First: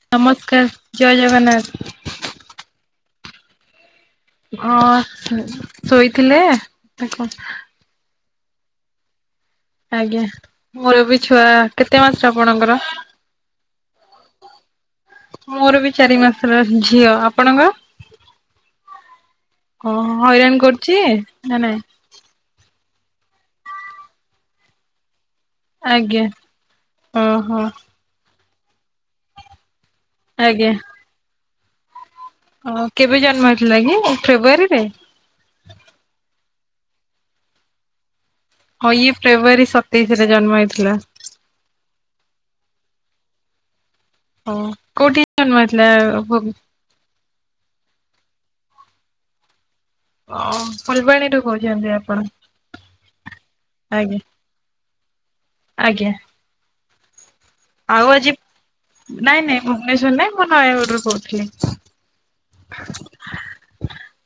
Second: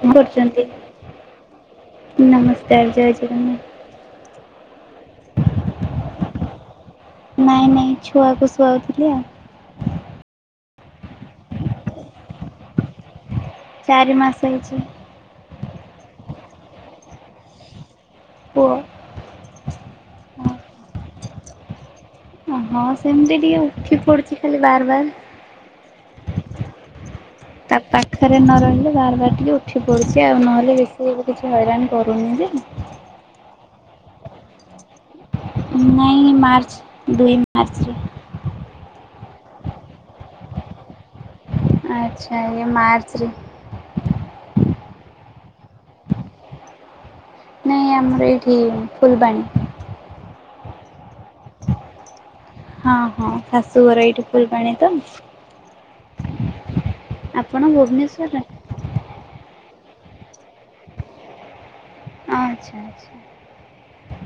କଁ କରୁଚନ୍ତି ନମସ୍କାର ଜୟ ଜଗନ୍ନାଥ ନମସ୍କାର ଜୟ ଜଗନ୍ନାଥ। ହଁ ଶୋ ଶୋଇଥିଲେ। ନାଇଁ ନାଇଁ ଛୁଆକୁ ଶୁଆଉଥିଲି ଆଉ। ମୋରୋ ବି ଛୁଆ କେତେ ମାସରେ ଆପଣଙ୍କର ଚାରି ମାସେ ହେଇଛି। ହେରା ଝିଅ ଆପଣଙ୍କର। ପୁଅ। ଓହୋ ହଇରାଣ କରୁଚି ନା ନାଇଁ। ଓ ହଁ ସେମିତି ଟିକେ ଉଠି ପଡୁଛି ଖାଲି ବାର ବାର। ଆଜ୍ଞା ଅହଁ। ନ୍ ନ ରହିଲେ ବାର ବାର ଟିକେ ଉଠି ପଡ଼ୁଛି ଆଉ ଆଜ୍ଞା ନହେଲେ ବେଶୀ କିଛି ହଇରାଣ କରୁନି ଯେ। ଉଠିଲା କି ଫେବୃଆରୀ ରେ। ନାଇଁ ମାର୍ଚ୍ଚ ଦୁଇ ମାର୍ଚ୍ଚରେ। ହଁ ଇଏ ଫେବୃଆରୀ ସତେଇଶ ରେ ଜନ୍ମ ହେଇଥିଲା। ଆଚ୍ଛା ଇଏ ମାର୍ଚ୍ ରେ। ହଁ କୋଉଠି ଜନ୍ମ ହେଇଥିଲା ଭୋଗ୍। ଏଠି ଫୁଲବାଣୀ। ଓଁ। ଫୁଲବାଣୀରୁୁ କୋହୁଚନ୍ତି ଆପଣ ହଁ ହଁ ଶାଶୁଘର ଆଜ୍ଞା। ଏଇଠି ଫୁଲବାଣୀ ତ ଆଜ୍ଞା। ଆପଣ ଆଉ ଆଜି ଭୁବନେଶ୍ୱରରେ? ନାଇଁ ନାଇଁ ଭୁବନେଶ୍ଵର ନାଇଁ ମୁଁ ନୟାଗଡ଼ରୁ କହୁଥିଲି। ଆଛା ଆଛା।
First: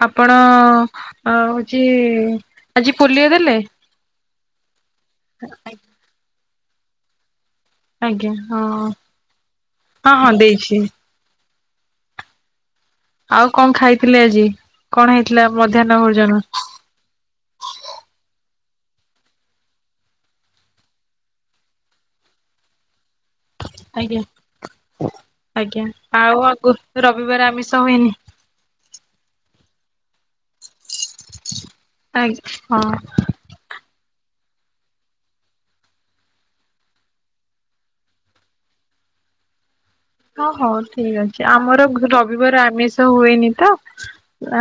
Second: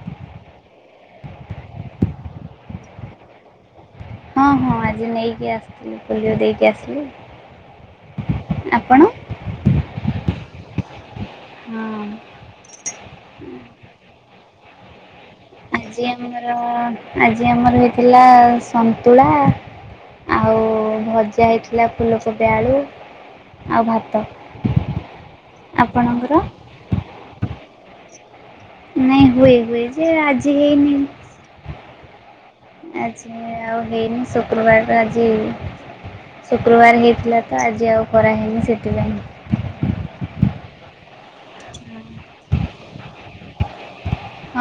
ଆପଣ ହଉଛି ଆଜି ପୋଲିଓ ଦେଲେ? ହଁ ହଁ ଆଜି ନେଇକି ଆସିଥିଲି ପୋଲିଓ ଦେଇକି ଆସିଲି। ଆଜ୍ଞା ହଁ ଆପଣ? ହଁ ହଁ ଦେଇଛି। ହଁ। ଆଉ କଣ ଖାଇଥିଲେ ଆଜି? କଣ ହେଇ ଆଜି ଆମର ଆଜି ଆମର ହେଇଥିଲା ସନ୍ତୁଳା ଆଉ ଭଜା ହେଇଥିଲା। ଫୁଲକୋବି ଆଳୁ ଆଉ ଭାତ। ଆଜ୍ଞା ଆଜ୍ଞା ଆପଣଙ୍କର? ଆଉ ଆଗୁରୁ ରବିବାର ଆମିସ ହୁଏନି। ନାଇଁ ହୁଏ ହୁଏ ଯେ ଆଜି ହେଇନି। ଆଜ୍ଞା। ହଁ ଆଜି ଆଉ ହେଇନି ଶୁକ୍ରବାରରୁ ଆଜି ଶୁକ୍ରବାର ହେଇଥିଲା। ତ ଆଜି ଆଉ କରାହେନି ସେଥିପାଇଁ ଓ ହଉ ଠିକ ଅଛି ଆମର ରବିବାର ଆମିଷ ହୁଏନି ତ।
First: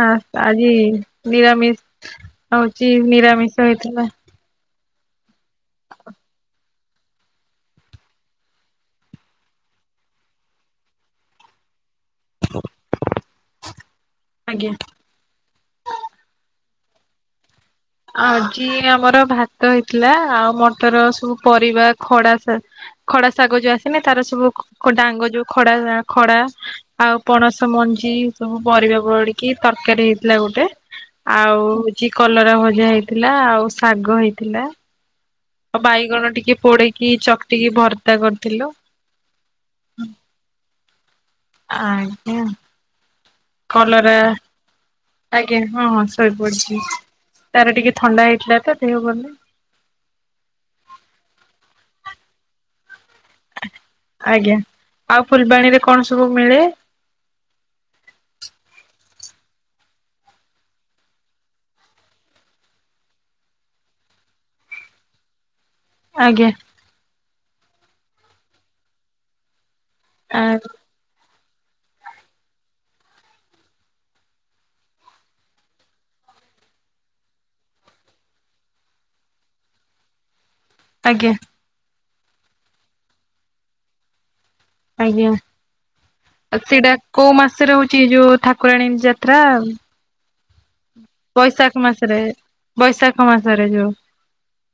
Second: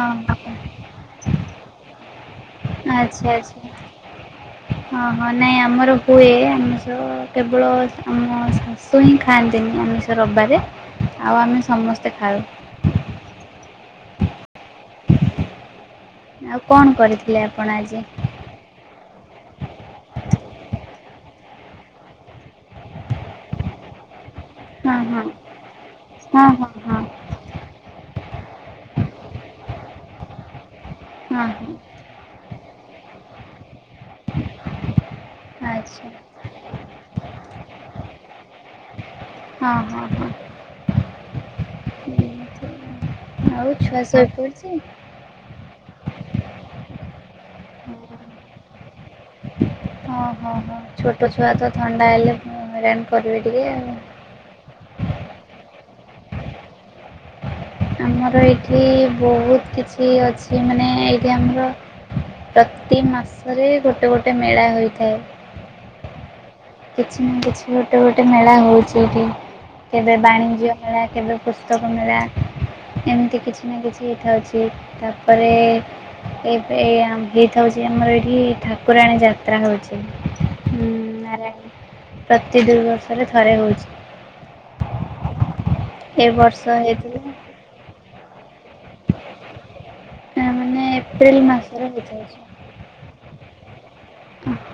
ଆ ଆଜି ନିରାମିଷ୍ ହଉଛି ନିରାମିଷ ହେଇଥିଲା। ଓହଁ ନାଇଁ ଆମର ହୁଏ। ଆମ କେବଳ ଆମ ଶାଶୁ ହିଁ ଖାଆନ୍ତି। ଆମିଷ ରବିବାରେ ଆଉ ଆମେ ସମସ୍ତେ ଖାଉ। ଆଜ୍ଞା। ଆଉ କଣ କରିଥିଲେ? ଆପଣ ଆଜି? ଆଜି ଆମର ଭାତ ହେଇଥିଲା। ଆଉ ମଟର ସବୁ ପରିବା, ଖଡା ଖଡା ଶାଗ ଯୋ ଆସନି, ତାର ହଁ ସବୁ ହଁ ଡାଙ୍ଗ ଯୋଉଁ ।ଖଡା ଖଡା ହଁ ହଁ ହଁ ଆଉ ପଣସ ମଞ୍ଜି ସବୁ ପରିବା ପଡିକି ତରକାରୀ ହେଇ ଥିଲା ଗୋଟେ ହଁ ।ଆଉ ହଁ ହଉଛି କଲରା ଭଜା ହେଇଥିଲା। ଆଉ ଶାଗ ହେଇଥିଲା। ଆଉ ଆଚ୍ଛା ବାଇଗଣ ଟିକେ ପୋଡେଇକି, ଚକଟିକି ଭର୍ତା କରିଥିଲୁ। ହଁ, ହଁ, ହଁ। ଆଜ୍ଞା। ଆଉ ଛୁଆ କଲରା ଶୋଇପଡ଼ିଛି? ଆଜ୍ଞା। ହଁ ହଁ ।ଶୋଇପଡିଛି ତାର ଟିକେ ଥଣ୍ଡା ହେଇଥିଲା ତ। ଦେହ ଭଲ ନାଇଁ ଓଁ ହଁ ହଁ। ଛୋଟ ଛୁଆ ତ ଥଣ୍ଡା ହେଲେ କରିବେ ଟିକେ ଆଉ। ଆଜ୍ଞା। ଆଉ ଫୁଲବାଣୀରେ କଣ ସବୁ ମିଳେ? ଆମର ଏଇଠି ବହୁତ କିଛି ଅଛି। ମାନେ ଏଇଠି ଆମର ପ୍ରତି ମାସରେ ଗୋଟେ ଗୋଟେ ମେଳା ହୋଇଥାଏ। ଆଜ୍ଞା। କିଛି ଗୋଟେ ଗୋଟେ ମେଳା ହେଉଛି ଏଠି। କେବେ ଆ ବାଣିଜ୍ୟ ମେଳା, କେବେ ପୁସ୍ତକ ମେଳା ।ଏମିତି କିଛି ନା କିଛି ହେଇଥାଉଛି ।ତାପରେ ଏବେ ହେଇଥାଉଛି ।ଆମର ଏଇଠି ଠାକୁରାଣୀ ଯାତ୍ରା ହେଉଛି। ଆଜ୍ଞା। ନାରାୟଣୀ ପ୍ରତି ଦୁଇ ବର୍ଷରେ ଥରେ ହେଉଛି। ଆଜ୍ଞା। ଏ ବର୍ଷ ଆଉ ସେଇଟା କୋଉଁ ହେଇଥିଲା ମାସରେ ହେଉଚି। ଯୋଉଁ ଠାକୁରାଣୀ ଯାତ୍ରା। ହଁ । ମାନେ ଏପ୍ରିଲ ବୈଶାଖ ମାସରେ ହେଇଥାଉଛି ।ବୈଶାଖ ମାସରେ ଯୋଉଁ।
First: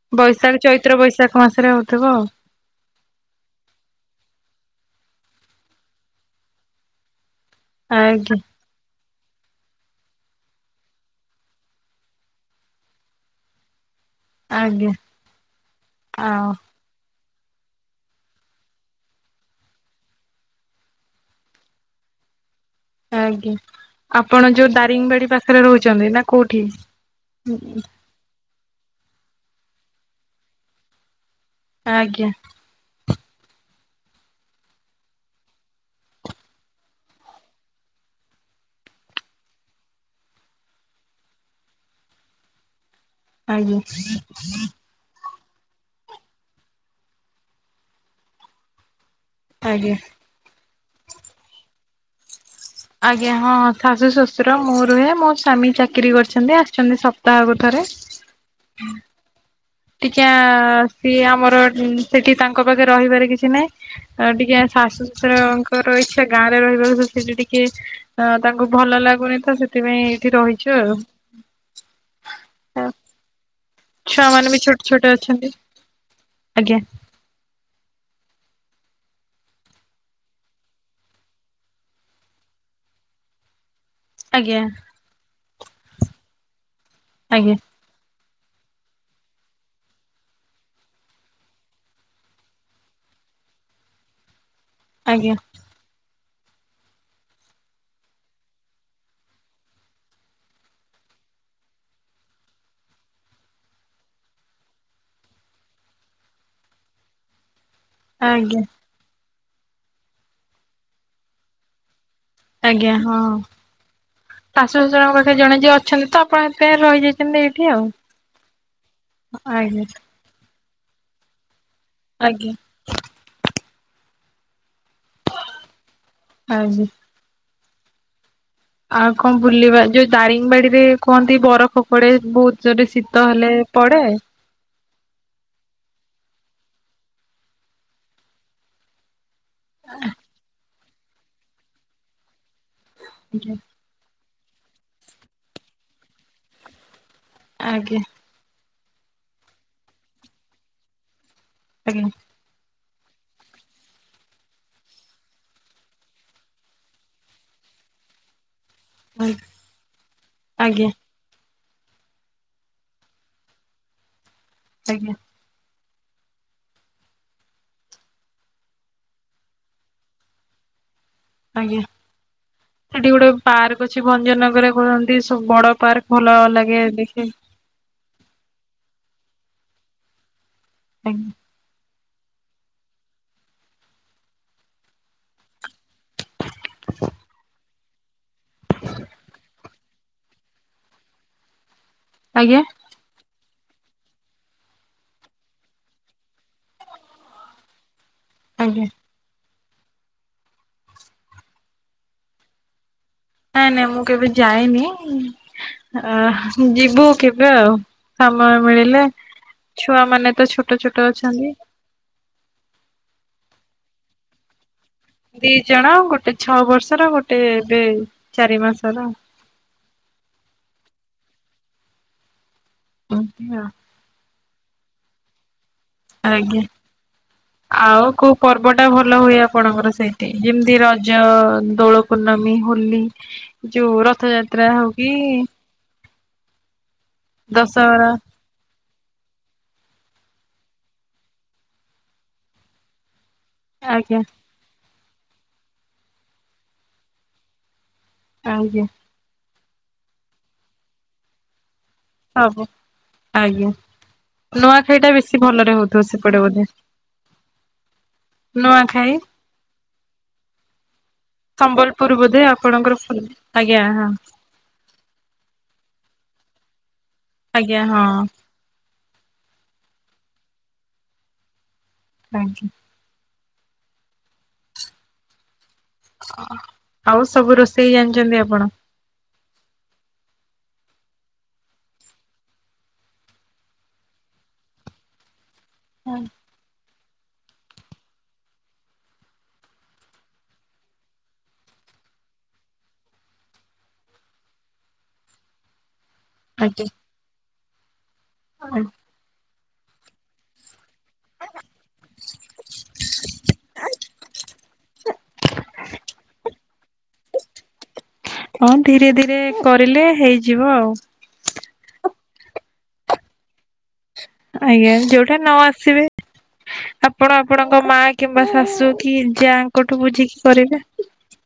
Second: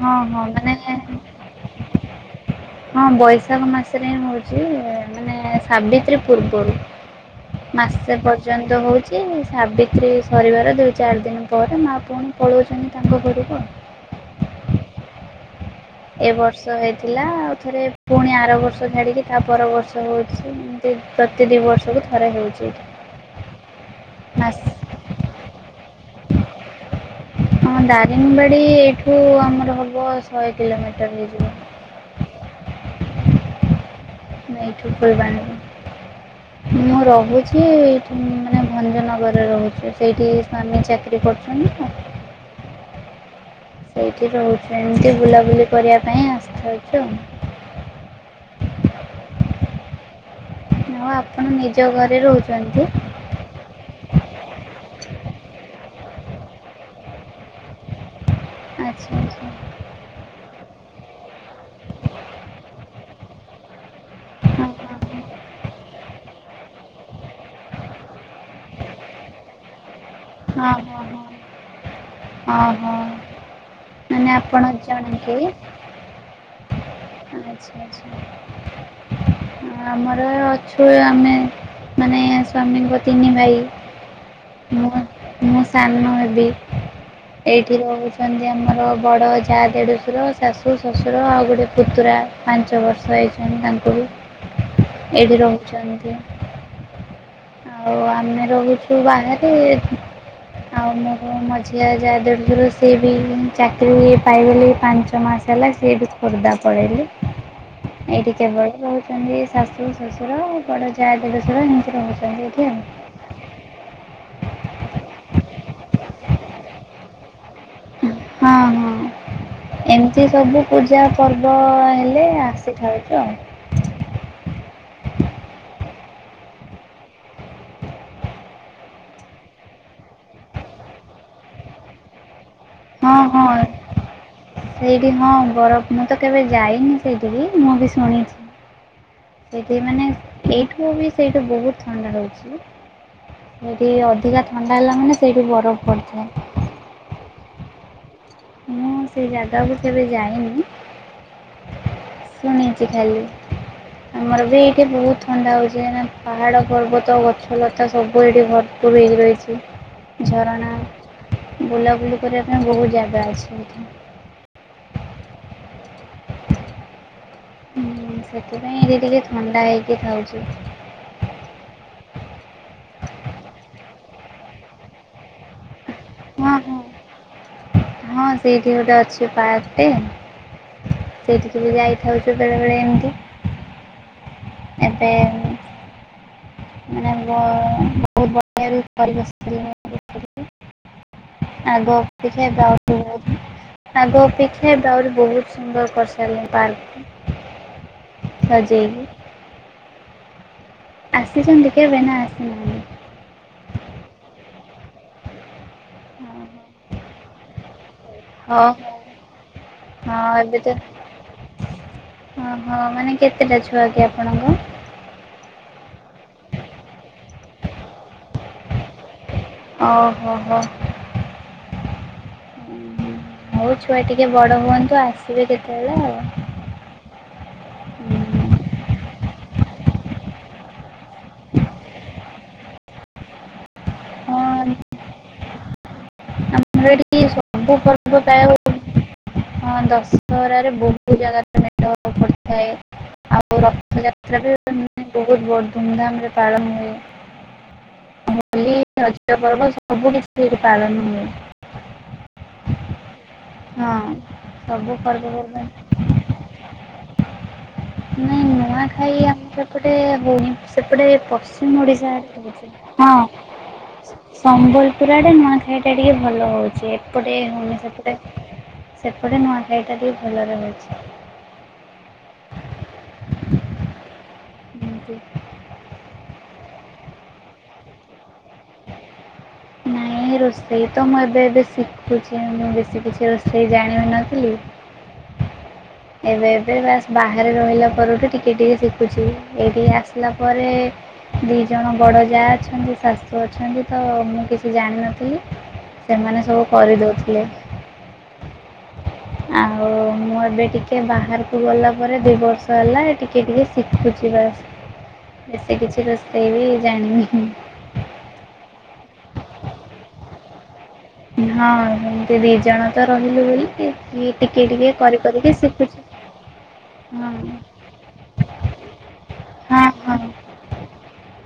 ହଁ ହଁ ବୈଶାଖ ମାନେ ଚୈତ୍ର, ବୈଶାଖ ମାସରେ ହଉଥିବ ଆଉ। ହଁ ।ବୈଶାଖ ମାସରେ ହ୍ନି ହଉଛି। ମାନେ ସାବିତ୍ରୀ ପୂର୍ବରୁ ।ମାସେ ଆଜ୍ଞା ପର୍ଯ୍ୟନ୍ତ ହଉଛି। ଯେ ସାବିତ୍ରୀ ସରିବାର ଦୁଇ ଚାରି ଦିନ ପରେ ମାଆ ପୁଣି ପଳାଉଛନ୍ତି ତାଙ୍କ ଘରକୁ। ଆଜ୍ଞା। ଏ ଆଉ ବର୍ଷ ଥିଲା ଆଉ ଥରେ ପୁଣି ଆର ବର୍ଷ ଛାଡ଼ିକି ତା ପର ବର୍ଷ ହେଉଛି ଏମିତି ପ୍ରତି ଦୁଇ ବର୍ଷକୁ ଥରେ ହଉ ଆଜ୍ଞା ଆପଣ ଯୋଉ ଦାରିଙ୍ଗବାଡି ପାଖରେ ରହୁଛନ୍ତି ନା କୋଉଠି? ଆମ ହୁଁ। ଦାରିଙ୍ଗବାଡ଼ି ଏଇଠୁ ଆମର ହେବ ଶହେ କିଲୋମିଟର ହେଇଯିବ। ଆଜ୍ଞା। ଏଇଠୁ ଫୁଲବାଣୀରୁ। ମୁଁ ରହୁଛି ଏଇଠି ମାନେ ଭଞ୍ଜନଗରରେ ରହୁଛି ସେଇଠି ସ୍ୱାମୀ ଚାକିରିୀ କରୁଛନ୍ତି ତ। ଆଜ୍ଞା ସେଇଠି ରହୁଛି ଏମିତି ବୁବୁ କରିବା ପାଇଁ ଆସିଥାଉଛି। ଆଜ୍ଞା। ହ ଆପଣ ନିଜ ଘରେ ରହୁ ଆଜ୍ଞା ହଁ ଶାଶୁ ଶ୍ୱଶୁର ମୁଁ ରୁହେ ମୋ ସ୍ୱାମୀ ଚାକିରି କରିଛନ୍ତି। ଆସିଛନ୍ତି ସେ ତା କଥାରେ ଆଚ୍ଛା ଆଚ୍ଛା ଟିକେ ସିଏ ଆମର ସେଠି ତାଙ୍କ ପାଖେ ରହିବାର କିଛି ନାହିଁ ଟିକେ ହଁ ହଁ ଶାଶୁ ଶଶୁରଙ୍କର ଇଚ୍ଛା ଗାଁରେ ରହିବାକୁ ସେଇଠି ଟିକେ ଅ ତାଙ୍କୁ ଭଲ ଲାଗୁନି ତ ସେଥିପାଇଁ ହଁ ରହିଛୁ ଆଉ। ହଁ ହଁ ହଁ ହଁ। ଛୁଆ ମାନେ ବି ଆପଣ ଛୋଟ ଛୋଟ ଜଣେକି ଅଛନ୍ତି ଆଜ୍ଞା [inaudible] ଆମର ଅଛୁ ଆମେ ମାନେ ସ୍ଵାମୀଙ୍କ ତିନି ଭାଇ ଆଜ୍ଞା। ମୁଁ ମୁଁ ସାନ ହେବି ଆଜ୍ଞା ଏଇଠି ରହୁଛି। ଅଛନ୍ତି ଆମର ବଡ଼ ଯା ଦେଢଶୁର ଶାଶୁ ଶ୍ୱଶୁର ଆଉ ଗୋଟେ ପୁତୁରା ପାଞ୍ଚ ବର୍ଷ ହେ [unintelligible] ଛନ୍ତି ତାଙ୍କର ଆଜ୍ଞା। ଏଠି ରହୁଛନ୍ତି। ଆଉ ଆମେ ରହୁଛୁ ବାହାରେ ଆଉ ମୋର ମଝିଆ ଯାହା ଦେଢ ସୁର ସେ ବି ଚାକିରି ପାଇଗଲେ ପାଞ୍ଚ ମାସ ହେଲା ସେଇଠି ଖୋର୍ଦ୍ଧା ପଳେଇଲେ। ଏଇଠି ଆଜ୍ଞା କେବଳ ରହୁଛନ୍ତି ଶାଶୁ ଶ୍ୱଶୁର ବଡ ଯାଆ ଦେଢଶୁର ଏମିତି ରହୁଛନ୍ତି। ଏଇଠି ଆଉ। ଆଜ୍ଞା ହଁ [unintelligible] ପାଖରେ ଜଣେ ଯିଏ ଅ ଅଛନ୍ତି ତ ଆପଣ ଏଥିପାଇଁ ରହିଯାଇଛନ୍ତି ଏଇଠି ଆଉ। ହଁ ଆଜ୍ଞା ହଁ ଏମିତି ସବୁ ପୂଜା ପର୍ବ ହଁ ହେଲେ ଆଜ୍ଞା ଆସିଥାଉଛୁ ଆଉ। [inaudible] ଆଜି। ଆଉ କଣ ବୁଲିବା ଯୋଉ ଦାରିଙ୍ଗ ବାଡିରେ କୁହନ୍ତି ବରଫ ପଡେ ବହୁତ ଯୋଠେ ହଁ ଶୀତ ହେଲେ ହଁ ପଡେ? ସେଇଠି ହଁ ବରଫ ମୁଁ ତ କେବେ ଯାଇନି ସେଇଠିକି ମୁଁ ବି ଶୁଣିଛି। ସେଠି ମାନେ ଏଇଠୁ ବି ସେଇଠେ ବହୁତ ଥଣ୍ଡା ରହୁଛି ଆଜ୍ଞା। ସେଠି ଅ ଅଧିକା ଥଣ୍ଡା ହେଲା ମାନେ ସେଠି ବରଫ ପଡିଥାଏ। ଆଜ୍ଞା। ମୁଁ ସେ ଜାଗାକୁ କେବେ ଯାଇନି ଆଜ୍ଞା। [unintelligible] ଆମର ବି ଏଇଠେ ବହୁତ ଥଣ୍ଡା ହଉଛି କାହିଁକି ନା ପାହାଡ ପର୍ବତ ଗଛଲତା ସବୁ ଏଇଠି ଭ [unintelligible] ବିଲି ରହିଛି ଆଜ୍ଞା ଝରଣା ଆଜ୍ଞା ବୁଲାବୁଲି କରିବା ପାଇଁ ବହୁତ ଜାଗା ଅଛି। ସେଈଟି। ଆଜ୍ଞା। ହୁଁ ସେଥିପାଇଁ ଏଇଠି ଟିକେ ଥଣ୍ଡା ହେଇକି ଥାାଉଛି। ଆଜ୍ଞା ସେଠି ଗୋଟେ ପାର୍କ ଅଛି ଭଞ୍ଜନଗରରେ କୁହନ୍ତି ସବୁ ବଡ ପାର୍କ । ହଁ ହଁ ହଁ ସେଇଠି ଗୋଟେ ଅଛି । ପାର୍କ ଟେ ଆଜ୍ଞା ସେଇଠି କି ବି ଯାଇଥାଉଛୁ ବେଳେ ବେଳେ ଏମତି । ଏବେ ଉଁ । ବହୁତ ବଢିଆ ବି ପରିବେଶ [unintelligible] ଆଗ ଅପେକ୍ଷା ଆଜ୍ଞା ଏବେ ଆହୁରି ବହୁତ । ଆଗ ଅପେକ୍ଷା ଏବେ ଆହୁରି ବହୁତ ସୁନ୍ଦର କରି ସାରିଲଣୀ ପାର୍କ କୁ। ଆଜ୍ଞା ସଜେଇକି । ଆସିଛନ୍ତି କେବେ ନା ଆସି ନାହାନ୍ତି। ନାଇଁ ନାଇଁ ମୁଁ କେବେ ଯାଇନିଆ ଅ ହ ଯିବୁ କେବେ ଆଉ । ହଁ ସମୟ ମିଳିଲେ ଛୁଆ ମାନେ ତ ଛୋଟ ଛୋଟ ଅଛନ୍ତି । ଓହୋ ମାନେ କେତେଟା ଛୁଆ କି ଆପଣଙ୍କ । ଦି ଜଣ ଗୋଟେ ଛଅ ବର୍ଷର ଗୋଟେ ଏବେ ଚାରି ମାସର । ଓ ହୋ ହୋ । ଏମିତି ଆଉ ହଉ ଛୁଆ ଟିକେ ବଡ ହୁଅନ୍ତୁ ଆସିବେ କେତେ ଆଜ୍ଞା । ଆଉ କୋଉ ପର୍ବ ଟା ଭଲ ହୁଏ ଆପଣଙ୍କର ସେଇଠି ଯେମିତି ର ଜ ଦୋଳ ପୂର୍ଣ୍ଣମୀ ହୋଲି । ଯୋଉ ହଁ ରଥଯାତ୍ରା ହଉ କି। ଆମର ଏଠି ସବୁ ଦଶହରା ପର୍ବ ପ୍ରାୟ ହୁଏ । ହଁ ଦଶହରାରେ ବହୁତ ଜାଗାରେ ମେଢ଼ ପଡିଥାଏ । ଆଉ ରଥ ଆଜ୍ଞା ଯାତ୍ରା ବି ମାନେ ବହୁତ ବଡ ଧୁମଧାମ ରେ ପାଳନ ହୁଏ । ହୋଲି ଆଜ୍ଞା ରଜ ପର୍ବ ସବୁ କିଛି ଏଠି ପାାଳନ ହୁଏ । ସବୁ। ଆଜ୍ଞା ହଁ। ସବୁ ନୂଆଖାଇ ଟା ବେଶୀ ଭଲରେ ପର୍ବପର୍ବାଣି ହଉଥିବ ସେପଟେ ବୋଧେ। [inaudible] ନାଇଁ ନୂଆ ଖାଇ ନୂଆଖାଇ ଆମର ଏପଟେ ହଉନି ସେପଟେ ପଶ୍ଚିମ ଓଡିଶା ସମ୍ବଲପୁର ଆଡେ ବୋଧେ ହଉଛି ଆପଣଙ୍କର । ଫୁଲ ଆଜ୍ଞା ହଁ ସମ୍ବଲପୁର ଆଡେ ନୂଆଖାଇଟା । ଭଲ ହଉଛି ଏପଟେ ହଉନି ଆଜ୍ଞା ହଁ ସେପଟେ ସେପଟେ ନୂଆ ଖାଇ । ସେପଟେ ବି ଭଲରେ ହଉଛି । ଆଜ୍ଞା । [unintelligible] ଆଉ ସବୁ ରୋଷେଇ ଜାଣିଚନ୍ତି ଆପଣ। ନାଇ । ନାଇ ରୋଷେଇ ତ ମୁଁ ଏବେ ଏବେ ଶିଖୁଛି ମୁଁ ବେଶୀ କିଛି ରୋଷେଇ ଜାଣି ବି ନଥିଲି । ଏବେ ଏବେ ବାସ । ବାହାରେ ରହିଲା ପରଠୁ ଟିକେ ଟିକେ ଶିଖୁଛି ଏଇ ଠିକି ଆସିଲା ପରେ ଦି ଜଣ । ବଡ଼ ଯା ଅଛନ୍ତି ଶାଶୁ ଅଛନ୍ତି ତ ମୁଁ କିଛି ଜାଣିନଥିଲି । ସେମାନେ ସବୁ କରି ଦଉଥିଲେ । ଆ। ଆଉ ମୁଁ ମୁଁ ଏବେ ଟିକେ । ଟିକେ ବାହାରକୁ ଗଲା ପରେ ଦୁଇ ବର୍ଷ ହେଲା ଟିକେ ଟିକେ ଶିଖୁଛି ବାସ୍ । ବେଶୀ କିଛି ରୋଷେଇ ବି ଜାଣିନି । ହଁ ଧୀରେ ଧୀରେ କରିଲେ ହେଇଯିବ ଆଉ। ହଁ ସେମିତି ଦି ଜଣ ତ ରହିଲୁ ବୋଲିକି । ଆଜ୍ଞା ଯୋଉଟା ନ ଆସିବେ । ହଁ ଆପଣ ଆପଣଙ୍କ ମା କିମ୍ବା ଶାଶୁ କି ଯା ହଁ ଙ୍କଠୁ ହଁ ବୁଝିକି କରିବେ।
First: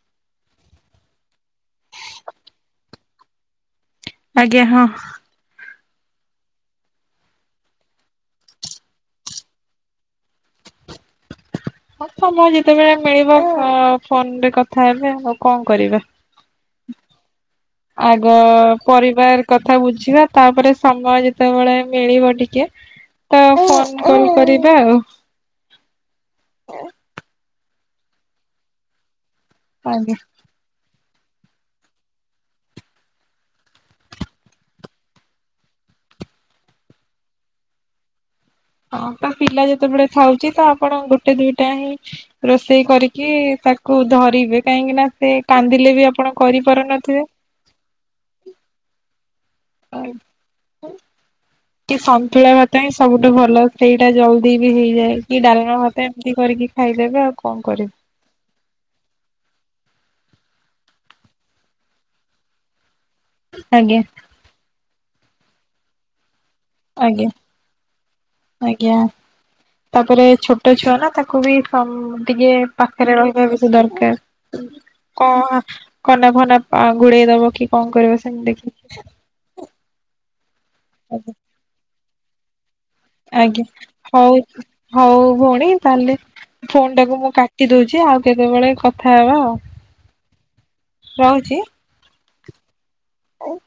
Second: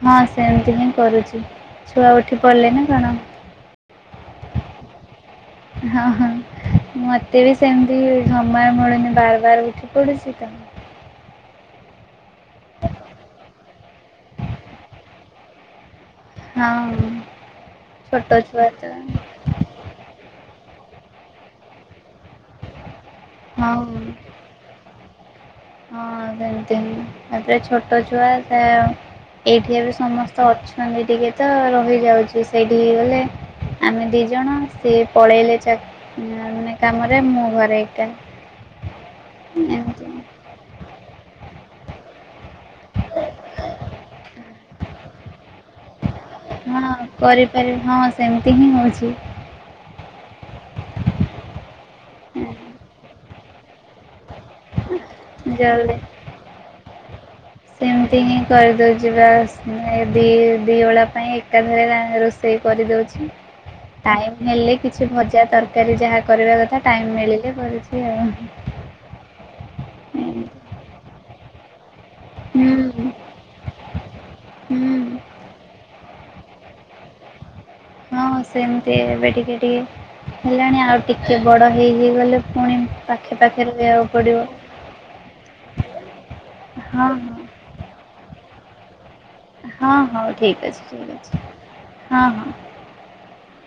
ହଁ ସେମିତି ହିଁ କରୁଛି ଛୁଆ ଉଠି ପଡିଲେ ନା କଣ । ଆଜ୍ଞା ହଁ । ହଁ ହଁ । ମତେ ବି ସେମିତି ସମୟ ମିଳୁନି ବାର ବାର ଉଠି ପଡୁଛି ତେଣୁ ହଁ ସମୟ ଯେତେବେଳେ ମିଳିବ ଫୋ ଫୋନରେ କଥା ହେବେ ଆଉ କଣ କରିବା। ହଁଉ-ଉ ଆଗ ପରିବାର କଥା ବୁଝିବା ତାପରେ ସମୟ ଯେତେବେଳେ ମିଳିବ ଟିକେ ତ ହଉ। ଫୋନ୍ କଲ୍ କରିବା ଆଉ। ହଁ ସେମିତି [inaudible] ତାପରେ ଛୋଟ ଛୁଆ ସେ ଏଇଠି ଏବି ଆଜ୍ଞା। ସମସ୍ତେ ଅଛନ୍ତି ଟିକେ ତ ରହିଯାଉଛି ସେଇଠିକି ଗଲେ ଆମେ ଦି ଜଣ ସିଏ ପଳେଇଲେ ଚା ମାନେ କାମରେ ମୁଁ ଘରେ ଏକା। ହଁ ତ ପିଲା ଯେତେବେଳେ ଏମିତି ଥାଉଛି ତ ଆପଣ ଗୋଟେ ଦୁଇଟା ହିଁ ରୋଷେଇ କରିକି ତାକୁ ଧରିବେ କାହିଁକି ନା ସେ କାନ୍ଦିଲେ ବି ଆପ୍ ହଁ କରିପାରିବି ହଁ ସେମିତି ହିଁ ହଉଛି। କି ସନ୍ତୁଳା ଭାତ ହଁ ସବୁଠୁ ଭଲ ସେଇଟା ଯାଉ [inaudible] ବି ହେଇଯାଏ କି ଡାଲମା ଭାତ ଏମିତି କରିକି ଖାଇଦେବେ ଆଉ କଣ କରିବେ ସେମତି ହିଁ କରିଦଉଛିି ବା ଆସ୍ [inaudible] ଦି ଦି ଓଳା ପାଇଁ ଏକାଥରେ ରା ରୋଷେଇ କରିଦଉଛି। ଆଜ୍ଞା ଟାଇମ୍ ହେଲେ କିଛି ଭଜା ତରକାରୀ ଯାହା କରିବା କଥା ଟାଇମ଼ ଆଜ୍ଞା ମିଳିଲେ କରୁଛି ଆଉ। ଆଜ୍ଞା। ତାପରେ ଛୋଟ ଛୁଆ ନା ତାକ୍ ତାକୁ ବି ସମ୍ ଟିକେ ହୁଁ ପାଖରେ ରହିବା ବେଶୀ ଦରକାର ହୁଁ କଅଁ କନାଫନା ଗୁଡେଇ ଦବ କି କଣ କରିବ ହଁ ସେମିତି ଦେଖିକି ଏବେ ଟିକେ ଟିକେ ହେଲାଣି ଆଉ ଟିକେ ବଡ ହେଇଯିଗଲେ ପୁଣି ପାଖେ ଆଜ୍ଞା, ପାଖେ ରହିବାକୁ ହଉ ପଡ଼ିବ। ହଉ ଭଉଣୀ ତାହେଲେ ହଁ ଫୋନଟାକୁ ମୁଁ କାଟି ଦଉଛି ଆଉ କେତେବେଳେ କଥା ହେବା ଆଉ ହଁ ହଁ ଠିକ୍ ଅଛି ଠିକ୍ ଅଛି ହଁ ହଁ। ଓ [inaudible]